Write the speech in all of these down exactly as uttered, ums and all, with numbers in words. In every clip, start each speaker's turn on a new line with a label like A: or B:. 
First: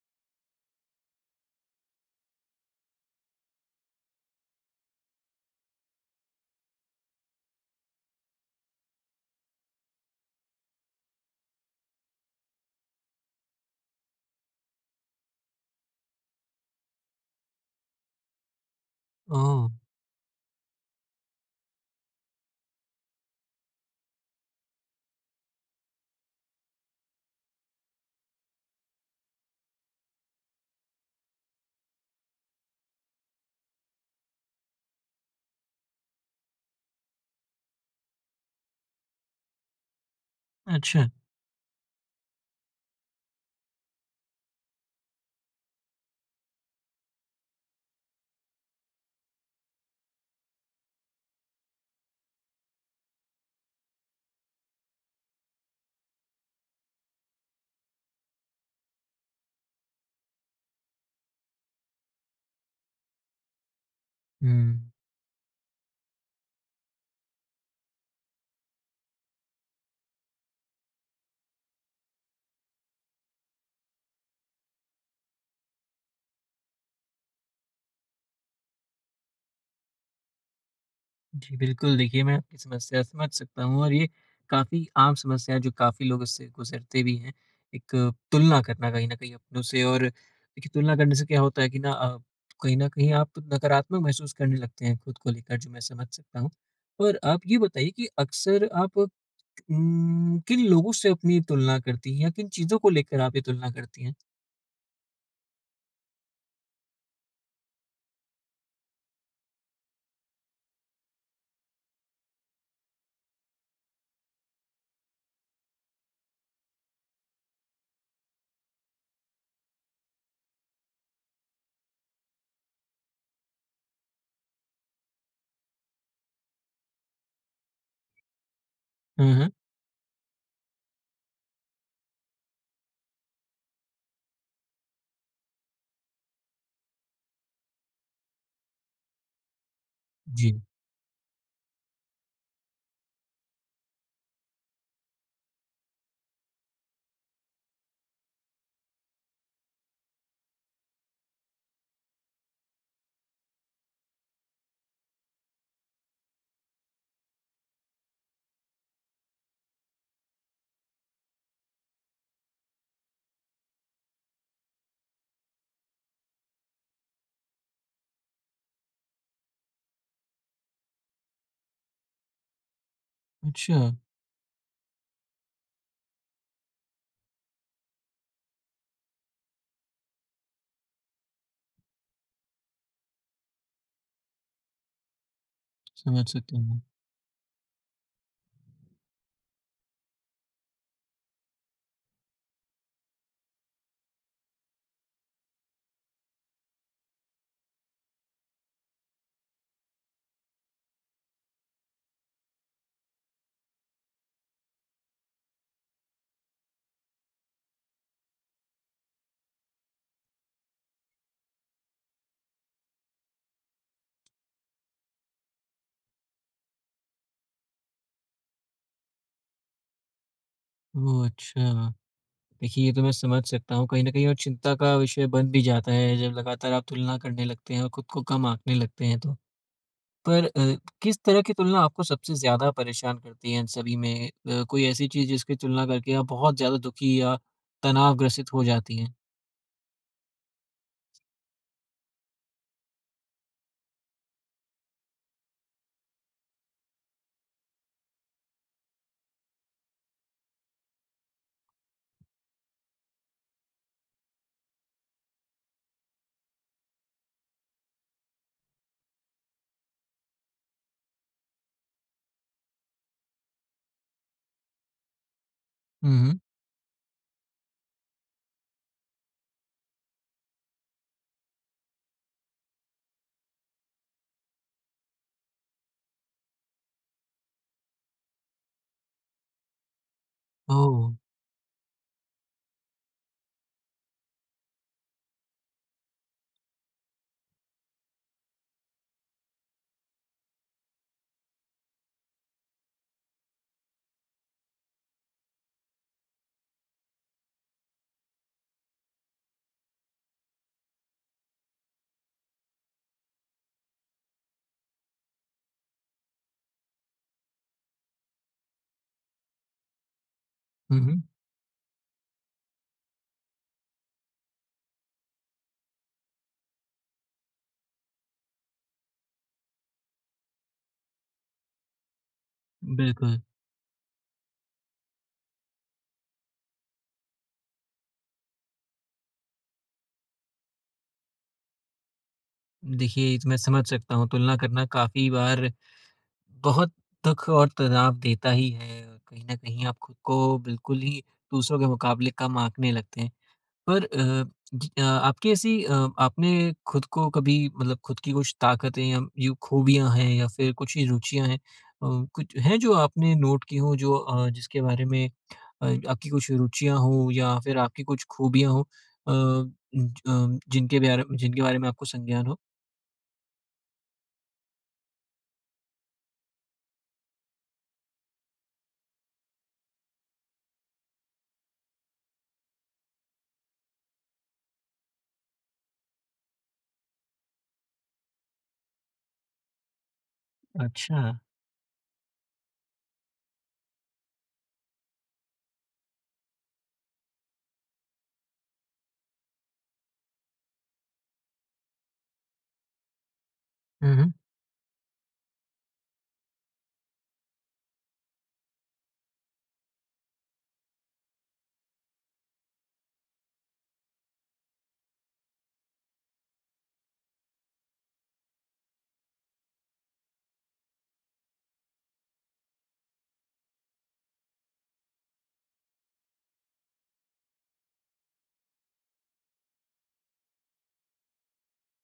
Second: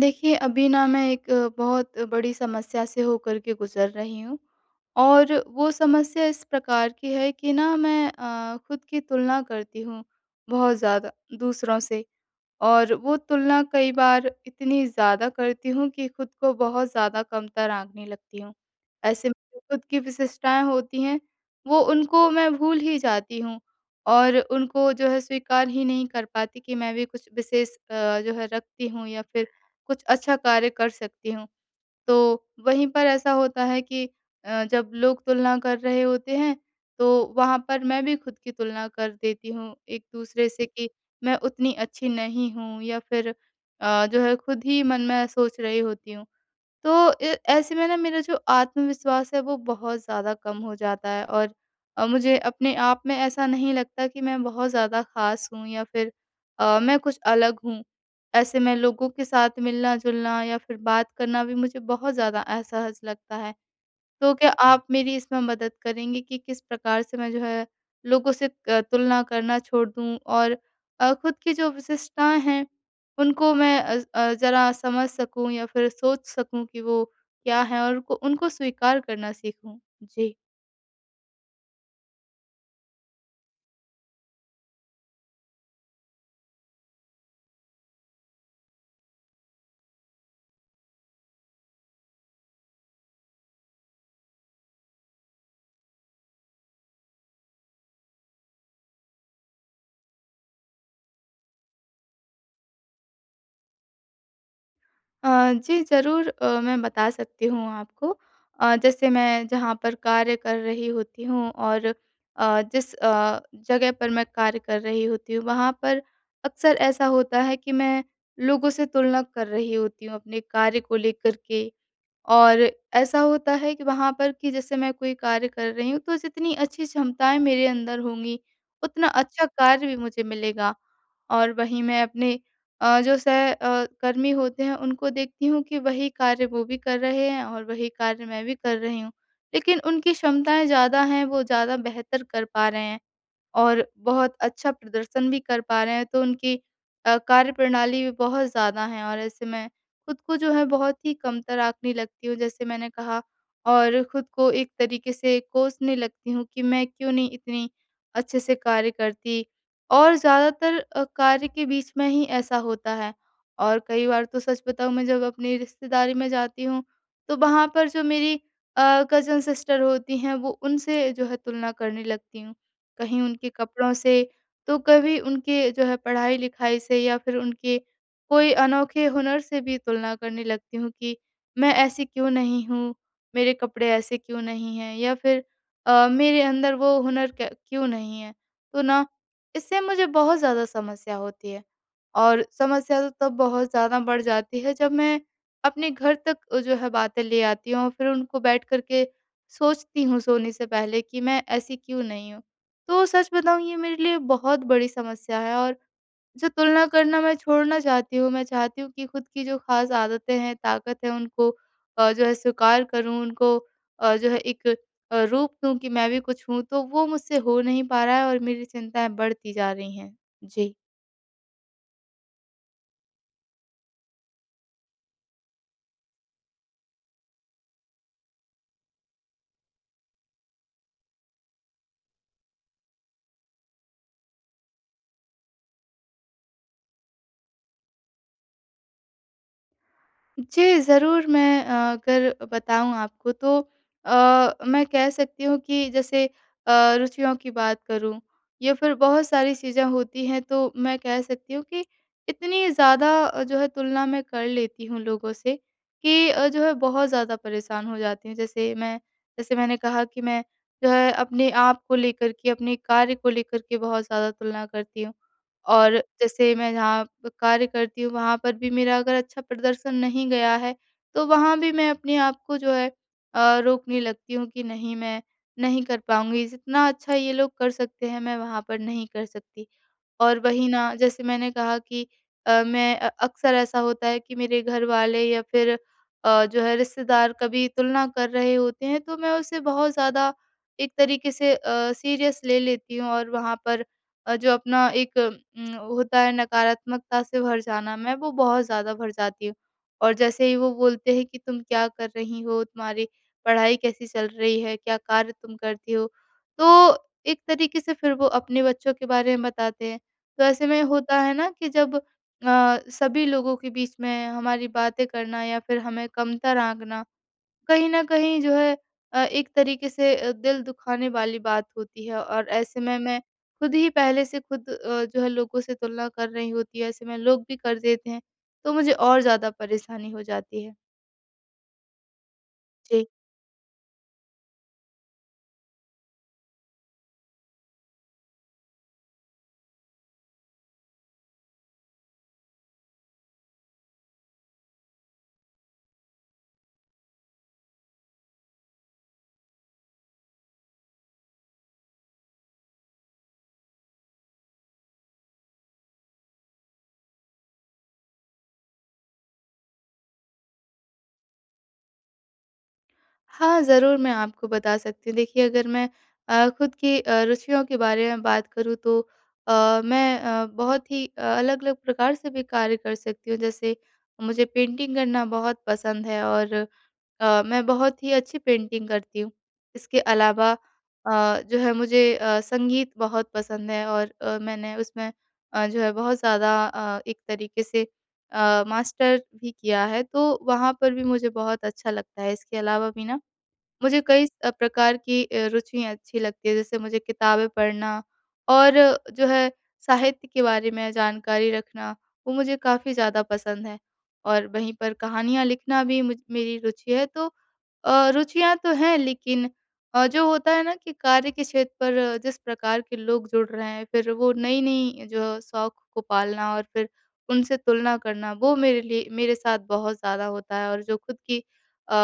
A: देखिए, अभी ना मैं एक बहुत बड़ी समस्या से होकर के गुज़र रही हूँ और वो समस्या इस प्रकार की है कि ना मैं अ, खुद की तुलना करती हूँ बहुत ज़्यादा दूसरों से। और वो तुलना कई बार इतनी ज़्यादा करती हूँ कि खुद को बहुत ज़्यादा कमतर आँकने लगती हूँ। ऐसे में जो
B: ओह!
A: खुद की विशिष्टताएँ होती हैं, वो उनको मैं भूल ही जाती हूँ और उनको जो है स्वीकार ही नहीं कर पाती कि मैं भी कुछ विशेष अ, जो है रखती हूँ या फिर कुछ अच्छा कार्य कर सकती हूँ। तो वहीं पर ऐसा होता है कि अ, जब लोग तुलना कर रहे होते हैं, तो वहाँ पर मैं भी खुद की तुलना कर देती हूँ एक-दूसरे से कि
B: अच्छा।
A: मैं उतनी अच्छी नहीं हूँ या फिर अ, जो है खुद ही मन में सोच रही होती हूँ। तो ए ऐसे में ना मेरा जो आत्मविश्वास है वो बहुत ज़्यादा कम हो जाता है और अ, मुझे अपने आप में ऐसा नहीं लगता कि मैं बहुत ज़्यादा ख़ास हूँ या फिर अ, मैं कुछ अलग हूँ। ऐसे में लोगों के साथ मिलना-जुलना या फिर बात करना भी मुझे बहुत ज़्यादा असहज लगता है। तो क्या आप
B: हुँ।
A: मेरी इसमें मदद करेंगे कि किस प्रकार से मैं जो है लोगों से अ, तुलना करना छोड़ दूँ और अ, खुद की जो विशेषताएँ हैं उनको मैं अ, अ, ज़रा समझ सकूँ या फिर सोच सकूँ कि वो क्या है और उनको उनको स्वीकार करना सीखूँ? जी।
B: जी, बिल्कुल देखिए मैं आपकी समस्या समझ सकता हूँ और ये काफ़ी आम समस्या है जो काफ़ी लोग इससे गुज़रते भी हैं। एक अ, तुलना करना कहीं न कहीं अपनों से और देखिए तुलना करने से क्या होता है कि ना अ, कहीं न कहीं आप नकारात्मक महसूस करने लगते हैं खुद को लेकर जो मैं समझ सकता हूँ। और आप ये बताइए कि अक्सर आप उम, किन लोगों से अपनी तुलना करती हैं या किन चीज़ों को लेकर आप ये तुलना करती हैं?
A: अ, जी ज़रूर, अ, मैं बता सकती हूँ आपको। अ, जैसे मैं जहाँ पर कार्य कर रही होती हूँ और अ, जिस अ, जगह पर मैं कार्य कर रही होती हूँ वहाँ पर अक्सर ऐसा होता है कि मैं लोगों से तुलना कर रही होती हूँ अपने कार्य को लेकर के। और ऐसा होता है कि वहाँ पर कि जैसे मैं कोई कार्य कर रही हूँ, तो जितनी अच्छी क्षमताएँ मेरे अंदर होंगी, उतना
B: हुँ,
A: अच्छा
B: हुँ।
A: कार्य भी मुझे मिलेगा। और वहीं मैं अपने अ, जो सह अ, कर्मी होते हैं, उनको देखती हूँ कि वही कार्य वो भी कर रहे हैं और वही कार्य मैं भी कर रही हूँ। लेकिन उनकी
B: जी।
A: क्षमताएँ ज़्यादा हैं, वो ज़्यादा बेहतर कर पा रहे हैं। और बहुत अच्छा प्रदर्शन भी कर पा रहे हैं, तो उनकी अ, कार्यप्रणाली भी बहुत ज़्यादा है और ऐसे में खुद को जो है बहुत ही कमतर आँकने लगती हूँ, जैसे मैंने कहा, और खुद को एक तरीके से कोसने लगती हूँ कि मैं क्यों नहीं इतनी अच्छे से कार्य करती, और ज़्यादातर अ, कार्य के बीच में ही ऐसा होता है। और कई बार तो सच बताऊँ, मैं जब अपनी रिश्तेदारी में जाती हूँ, तो वहाँ पर जो मेरी अ, कज़न सिस्टर होती हैं, वो उनसे जो है तुलना करने लगती हूँ। कहीं उनके
B: अच्छा,
A: कपड़ों से, तो कभी उनके जो है पढ़ाई-लिखाई से या फिर उनके कोई अनोखे हुनर से भी तुलना करने लगती हूँ कि मैं ऐसी क्यों नहीं हूँ, मेरे कपड़े ऐसे क्यों नहीं हैं या फिर अ,
B: समझ
A: मेरे
B: सकता
A: अंदर
B: हूँ।
A: वो हुनर क क्यों नहीं है। तो ना, इससे मुझे बहुत ज़्यादा समस्या होती है और समस्या तो तब बहुत ज़्यादा बढ़ जाती है जब मैं अपने घर तक जो है बातें ले आती हूँ और फिर उनको बैठ कर के सोचती हूँ सोने से पहले कि मैं ऐसी क्यों नहीं हूँ। तो सच बताऊँ, ये मेरे लिए बहुत बड़ी समस्या है और जो तुलना करना मैं छोड़ना चाहती हूँ, मैं चाहती हूँ कि खुद की जो ख़ास आदतें हैं, ताकत है, उनको अ, जो है स्वीकार करूँ, उनको अ, जो है एक अ, रूप दूँ कि मैं भी कुछ हूँ, तो वो मुझसे हो नहीं पा रहा है और मेरी चिंताएँ बढ़ती जा रही हैं। जी।
B: ओह! अच्छा। देखिए, ये तो मैं समझ सकता हूँ कहीं न कहीं और चिंता का विषय बन भी जाता है, जब लगातार आप तुलना करने लगते हैं और खुद को कम आँकने लगते हैं तो। पर अ, किस तरह की तुलना आपको सबसे ज़्यादा परेशान करती है इन सभी में? अ, कोई ऐसी चीज़ जिसकी तुलना करके आप बहुत ज़्यादा दुखी या तनावग्रसित हो जाती हैं?
A: जी, ज़रूर, मैं अ, अगर बताऊँ आपको तो अ, मैं कह सकती हूँ कि जैसे अ, रुचियों की बात करूँ या फिर बहुत सारी चीज़ें होती हैं, तो मैं कह सकती हूँ कि इतनी ज़्यादा अ, जो है तुलना मैं कर लेती हूँ लोगों से कि अ, जो है बहुत ज़्यादा परेशान हो जाती हूँ। जैसे मैं जैसे मैंने कहा कि मैं जो है अपने आप को लेकर के, अपने कार्य को लेकर के बहुत ज़्यादा तुलना करती हूँ। और
B: हुँ, हुँ।
A: जैसे मैं जहाँ प कार्य करती हूँ वहाँ पर भी मेरा अगर अच्छा प्रदर्शन नहीं गया है, तो वहाँ भी मैं अपने आप को जो है अ, रोकने लगती हूँ कि नहीं मैं नहीं कर पाऊँगी, जितना अच्छा ये लोग कर सकते हैं मैं वहाँ पर नहीं कर सकती। और वही ना,
B: ओह!
A: जैसे मैंने कहा कि अ, मैं, अ, अक्सर ऐसा होता है कि मेरे घर वाले या फिर अ, जो है रिश्तेदार कभी तुलना कर रहे होते हैं, तो मैं उसे बहुत ज़्यादा एक तरीके से सीरियस ले लेती हूँ और वहाँ पर अ, जो अपना एक, अम, होता है नकारात्मकता से भर जाना, मैं वो बहुत ज़्यादा भर जाती हूँ और जैसे ही वो बोलते हैं कि तुम क्या कर रही हो, तुम्हारी पढ़ाई कैसी चल रही है, क्या कार्य तुम करती हो, तो एक तरीके से फिर वो अपने बच्चों के बारे में बताते हैं, तो ऐसे में
B: हुँ,
A: होता
B: हुँ।
A: है ना कि जब अ, सभी लोगों के बीच में हमारी बातें करना या फिर हमें कमतर आंकना, कहीं न कहीं जो है अ, एक तरीके से अ, दिल दुखाने वाली बात होती है और ऐसे में मैं
B: बिल्कुल।
A: खुद ही पहले से खुद अ, जो है लोगों से तुलना कर रही होती है, ऐसे में लोग भी कर देते हैं, तो मुझे और ज़्यादा परेशानी हो जाती है। जी।
B: देखिए, ये तो मैं समझ सकता हूँ तुलना करना काफ़ी बार बहुत दुख और तनाव देता ही है। कहीं न कहीं आप खुद को बिल्कुल ही दूसरों के मुकाबले कम आँकने लगते हैं। पर अ, ज अ, आपकी ऐसी अ, आपने खुद को कभी मतलब खुद की कुछ ताकतें या यूँ खूबियाँ हैं या फिर कुछ ही रुचियाँ हैं अ, कुछ हैं जो आपने नोट की हों जो अ, जिसके बारे में अ, आपकी कुछ रुचियाँ हों या फिर आपकी कुछ खूबियाँ हों अ, ज अ, जिनके ब्यारे जिनके बारे में आपको संज्ञान हो?
A: हाँ, ज़रूर, मैं आपको बता सकती हूँ। देखिए, अगर मैं अ, खुद की अ, रुचियों के बारे में बात करूँ तो अ, मैं अ, बहुत ही अ, अलग-अलग प्रकार से भी कार्य कर सकती हूँ। जैसे, मुझे पेंटिंग करना बहुत पसंद है और अ, मैं बहुत ही अच्छी पेंटिंग करती हूँ। इसके अलावा अ,
B: अच्छा।
A: जो है मुझे अ, संगीत बहुत पसंद है और अ, मैंने उसमें अ, जो है बहुत ज़्यादा, अ, एक तरीके से अ, मास्टर भी किया है, तो वहाँ पर भी मुझे बहुत अच्छा लगता है। इसके अलावा भी ना, मुझे
B: हुँ,
A: कई
B: हुँ।
A: अ, प्रकार की अ, रुचियाँ अच्छी लगती हैं, जैसे मुझे किताबें पढ़ना और जो है साहित्य के बारे में जानकारी रखना, वो मुझे काफ़ी ज़्यादा पसंद है। और वहीं पर कहानियाँ लिखना भी मुझ मेरी रुचि है, तो अ, रुचियाँ तो हैं, लेकिन अ, जो होता है ना कि कार्य के क्षेत्र पर जिस प्रकार के लोग जुड़ रहे हैं, फिर वो नई-नई जो शौक को पालना और फिर उनसे तुलना करना, वो मेरे लिए, मेरे साथ बहुत ज़्यादा होता है और जो खुद की अ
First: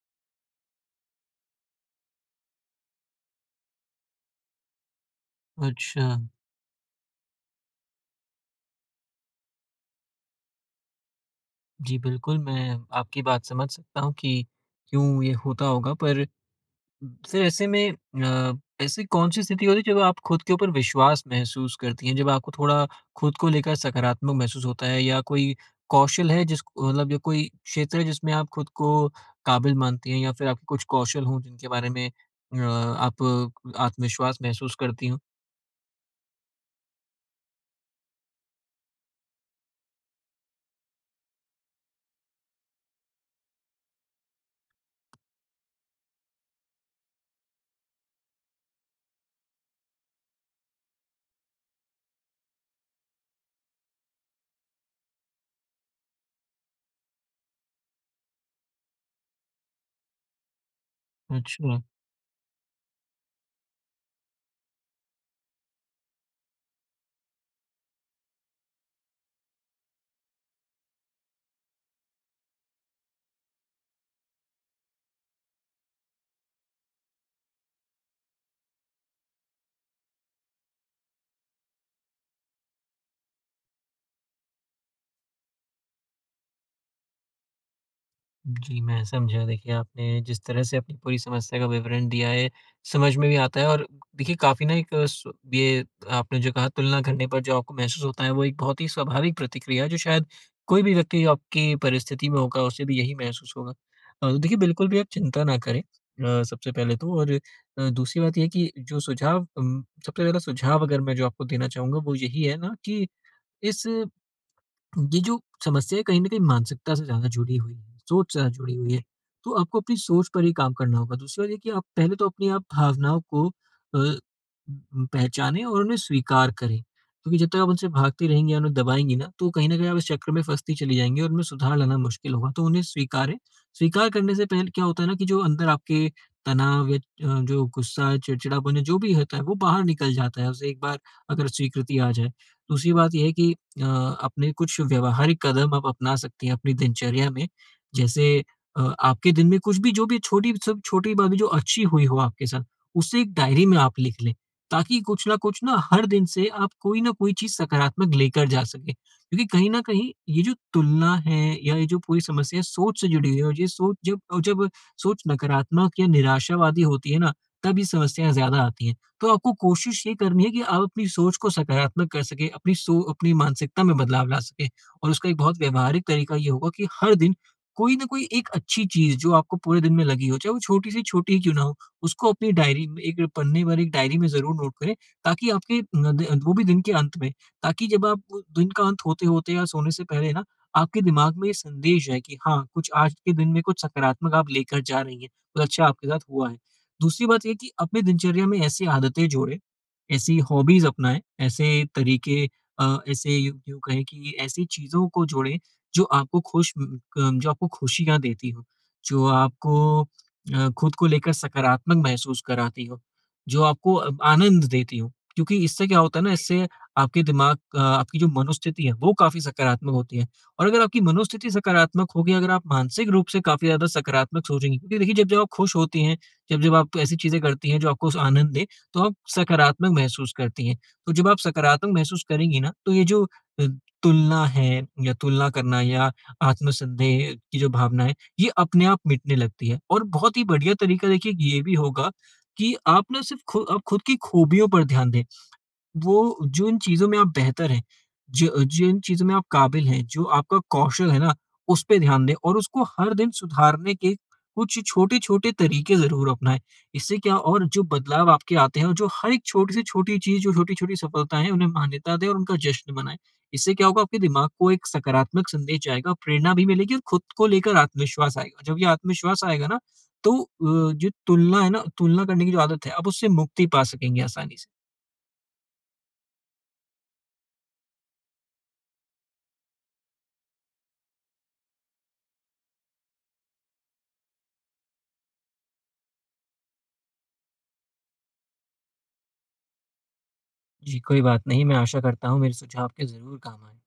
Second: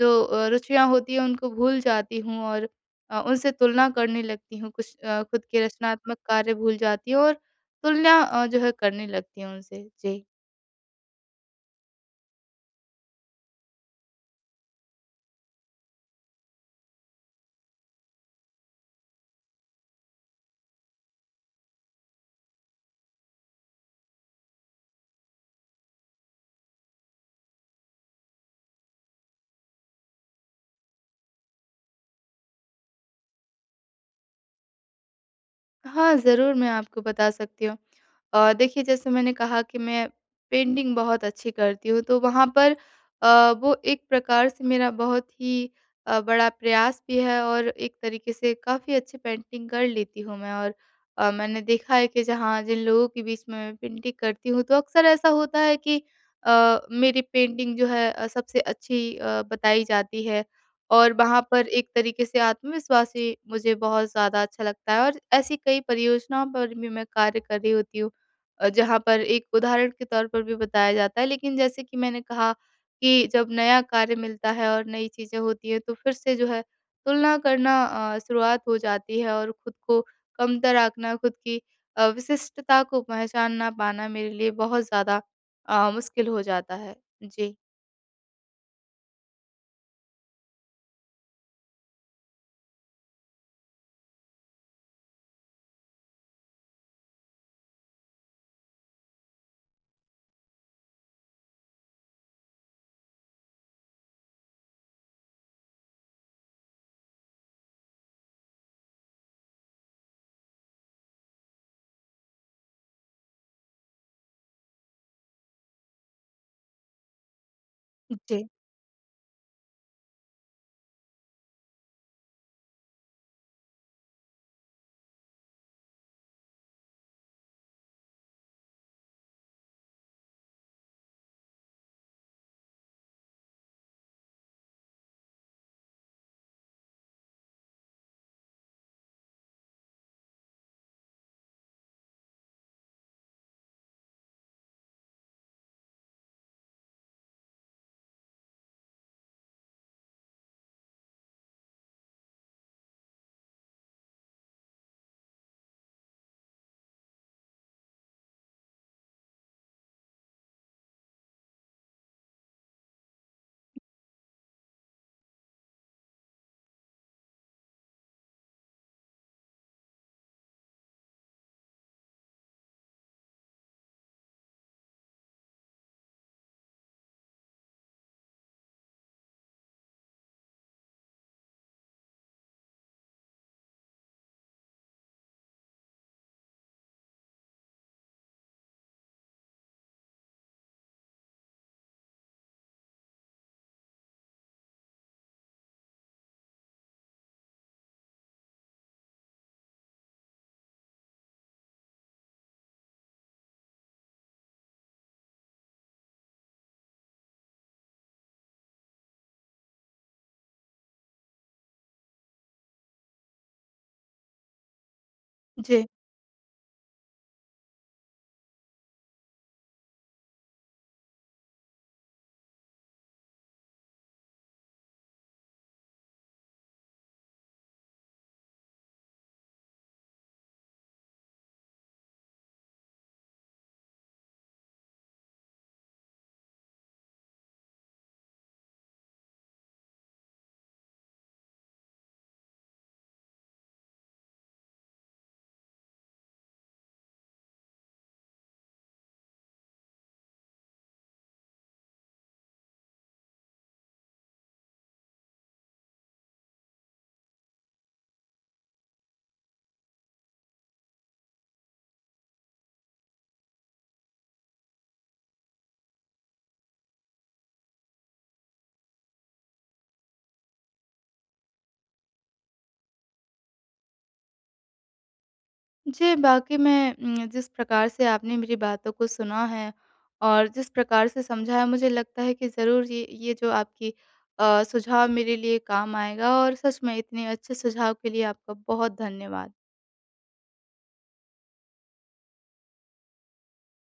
A: जो अ, रुचियाँ होती हैं उनको भूल जाती हूँ और अ, उनसे तुलना करने लगती हूँ, कुछ अ, खुद के
B: अच्छा।
A: रचनात्मक कार्य भूल जाती हूँ और तुलना अ, जो है करने लगती हूँ उनसे। जी।
B: जी, बिल्कुल मैं आपकी बात समझ सकता हूँ कि क्यों ये होता होगा पर फिर ऐसे में अ, ऐसी कौन-सी स्थिति होती है जब आप खुद के ऊपर विश्वास महसूस करती हैं? जब आपको थोड़ा खुद को लेकर सकारात्मक महसूस होता है या कोई कौशल है जिसको मतलब या कोई क्षेत्र है जिसमें आप खुद को काबिल मानती हैं या फिर आपके कुछ कौशल हों जिनके बारे में अ, आप आत्मविश्वास महसूस करती हों?
A: हाँ, ज़रूर, मैं आपको बता सकती हूँ। अ, देखिए, जैसे मैंने कहा कि मैं पेंटिंग बहुत अच्छी करती हूँ, तो वहाँ पर अ, वो एक प्रकार से मेरा बहुत ही अ, बड़ा प्रयास भी है और एक तरीके से काफ़ी अच्छी पेंटिंग कर लेती हूँ मैं, और अ, मैंने देखा है कि जहाँ जिन लोगों के बीच में मैं पेंटिंग करती हूँ तो अक्सर ऐसा होता है कि अ, मेरी पेंटिंग जो है अ, सबसे अच्छी अ, बताई जाती है और वहाँ पर
B: अच्छा।
A: एक तरीके से आत्मविश्वास भी मुझे बहुत ज़्यादा अच्छा लगता है और ऐसी कई परियोजनाओं पर भी मैं कार्य कर रही होती हूँ अ, जहाँ पर एक उदाहरण के तौर पर भी बताया जाता है। लेकिन जैसे कि मैंने कहा कि जब नया कार्य मिलता है और नई चीज़ें होती हैं, तो फिर से जो है तुलना करना अ, शुरुआत हो जाती है और खुद को कमतर आँकना, खुद की अ, विशिष्टता को पहचान ना पाना मेरे लिए बहुत ज़्यादा अ, मुश्किल हो जाता है। जी।
B: जी, मैं समझा। देखिए, आपने जिस तरह से अपनी पूरी समस्या का विवरण दिया है, समझ में भी आता है और देखिए काफ़ी ना एक स ये आपने जो कहा तुलना करने पर जो आपको महसूस होता है, वो एक बहुत ही स्वाभाविक प्रतिक्रिया है जो शायद कोई भी व्यक्ति आपकी परिस्थिति में होगा, उसे भी यही महसूस होगा। अ, तो देखिए बिल्कुल भी आप चिंता ना करें अ, सबसे पहले तो और अ, दूसरी बात ये है कि जो सुझाव उम, सबसे पहला सुझाव अगर मैं जो आपको देना चाहूँगा वो यही है ना कि इस ये जो समस्या है कहीं न कहीं मानसिकता से ज़्यादा जुड़ी हुई है, सोच से
A: जी।
B: ज़्यादा जुड़ी हुई है। तो आपको अपनी सोच पर ही काम करना होगा। दूसरी बात ये कि आप पहले तो अपनी आप भावनाओं को अ, उम, पहचानें और उन्हें स्वीकार करें। क्योंकि जब तक आप उनसे भागती रहेंगी या उन्हें दबाएँगी ना, तो कहीं न कहीं आप इस चक्र में फँसती चली जाएँगी और उनमें सुधार लाना मुश्किल होगा। तो उन्हें स्वीकारें, स्वीकार करने से पहले क्या होता है ना कि जो अंदर आपके तनाव या अ, जो गुस्सा, चिड़चिड़ापन या जो भी होता है, वो बाहर निकल जाता है, उसे एक बार अगर स्वीकृति आ जाए। दूसरी बात ये है कि अ, अपने कुछ व्यावहारिक कदम आप अपना सकती हैं अपनी दिनचर्या में। जैसे अ, आपके दिन में कुछ भी जो भी छोटी सब छोटी बात भी जो अच्छी हुई हो आपके साथ, उसे एक डायरी में आप लिख लें। ताकि कुछ न कुछ ना हर दिन से आप कोई न कोई चीज़ सकारात्मक लेकर जा सकें। क्योंकि कहीं न कहीं ये जो तुलना है या ये जो पूरी समस्या है सोच से जुड़ी हुई है और ये सोच जब जब सोच नकारात्मक या निराशावादी होती है ना, तब ये समस्याएँ ज़्यादा आती हैं। तो आपको कोशिश ये करनी है कि आप अपनी सोच को सकारात्मक कर सकें, अपनी सो अपनी मानसिकता में बदलाव ला सकें और उसका एक बहुत व्यावहारिक तरीका ये होगा कि हर दिन कोई ना कोई एक अच्छी चीज़ जो आपको पूरे दिन में लगी हो, चाहे वो छोटी से छोटी ही क्यों ना हो, उसको अपनी डायरी में एक पन्ने पर एक डायरी में ज़रूर नोट करें ताकि आपके न द वो भी दिन के अंत में, ताकि जब आप वो दिन का अंत होते-होते या सोने से पहले ना, आपके दिमाग में ये संदेश जाए कि हाँ, कुछ आज के दिन में कुछ सकारात्मक आप लेकर जा रही हैं, कुछ अच्छा आपके साथ हुआ है। दूसरी बात ये कि अपनी दिनचर्या में ऐसी आदतें जोड़ें, ऐसी हॉबीज़ अपनाएँ, ऐसे तरीके अ, ऐसे यूँ यूँ कहें कि ऐसी चीज़ों को जोड़ें जो आपको खुश उम, क जो आपको खुशियाँ देती हो, जो आपको अ, खुद को लेकर सकारात्मक महसूस कराती हो, जो आपको अ, आनंद देती हो। क्योंकि
A: जी।
B: इससे क्या होता है ना, इससे आपके दिमाग अ, आपकी जो मनोस्थिति है, वो काफ़ी सकारात्मक होती है और अगर आपकी मनोस्थिति सकारात्मक होगी, अगर आप मानसिक रूप से काफ़ी ज़्यादा सकारात्मक सोचेंगी क्योंकि देखिए, जब जब आप खुश होती हैं जब जब आप ऐसी चीज़ें करती हैं जो आपको उस आनंद दें, तो आप सकारात्मक महसूस करती हैं। तो जब आप सकारात्मक महसूस करेंगी ना, तो ये जो अ, तुलना है या तुलना करना या आत्मसन्देह की जो भावना है, ये अपने आप मिटने लगती है। और बहुत ही बढ़िया तरीका देखिए ये भी होगा कि आप ना सिर्फ़ खु आप खुद की खूबियों पर ध्यान दें। वो जिन चीज़ों में आप बेहतर हैं, जो जिन चीज़ों में आप काबिल हैं, जो आपका कौशल है ना, उस पे ध्यान दें और उसको हर दिन सुधारने के कुछ छोटे-छोटे तरीके ज़रूर अपनाएँ। इससे क्या और जो बदलाव आपके आते हैं और जो हर एक छोटी से छोटी चीज़, जो छोटी-छोटी सफलताएँ हैं, उन्हें मान्यता दें और उनका जश्न मनाएँ। इससे क्या होगा, आपके दिमाग को एक सकारात्मक संदेश जाएगा, प्रेरणा भी मिलेगी और खुद को लेकर आत्मविश्वास आएगा। जब ये आत्मविश्वास आएगा ना, तो अ, जो तुलना है ना, तुलना करने की जो आदत है, आप उससे मुक्ति पा सकेंगे आसानी से।
A: जी, वाक़ई में, उम, जिस प्रकार से आपने मेरी बातों को सुना है और जिस प्रकार से समझा है, मुझे लगता है कि ज़रूर ये ये जो आपकी अ, सुझाव मेरे लिए काम आएगा, और सच में इतने अच्छे सुझाव के लिए आपका बहुत धन्यवाद।
B: जी, कोई बात नहीं। मैं आशा करता हूँ मेरे सुझाव आपके ज़रूर काम आएँ।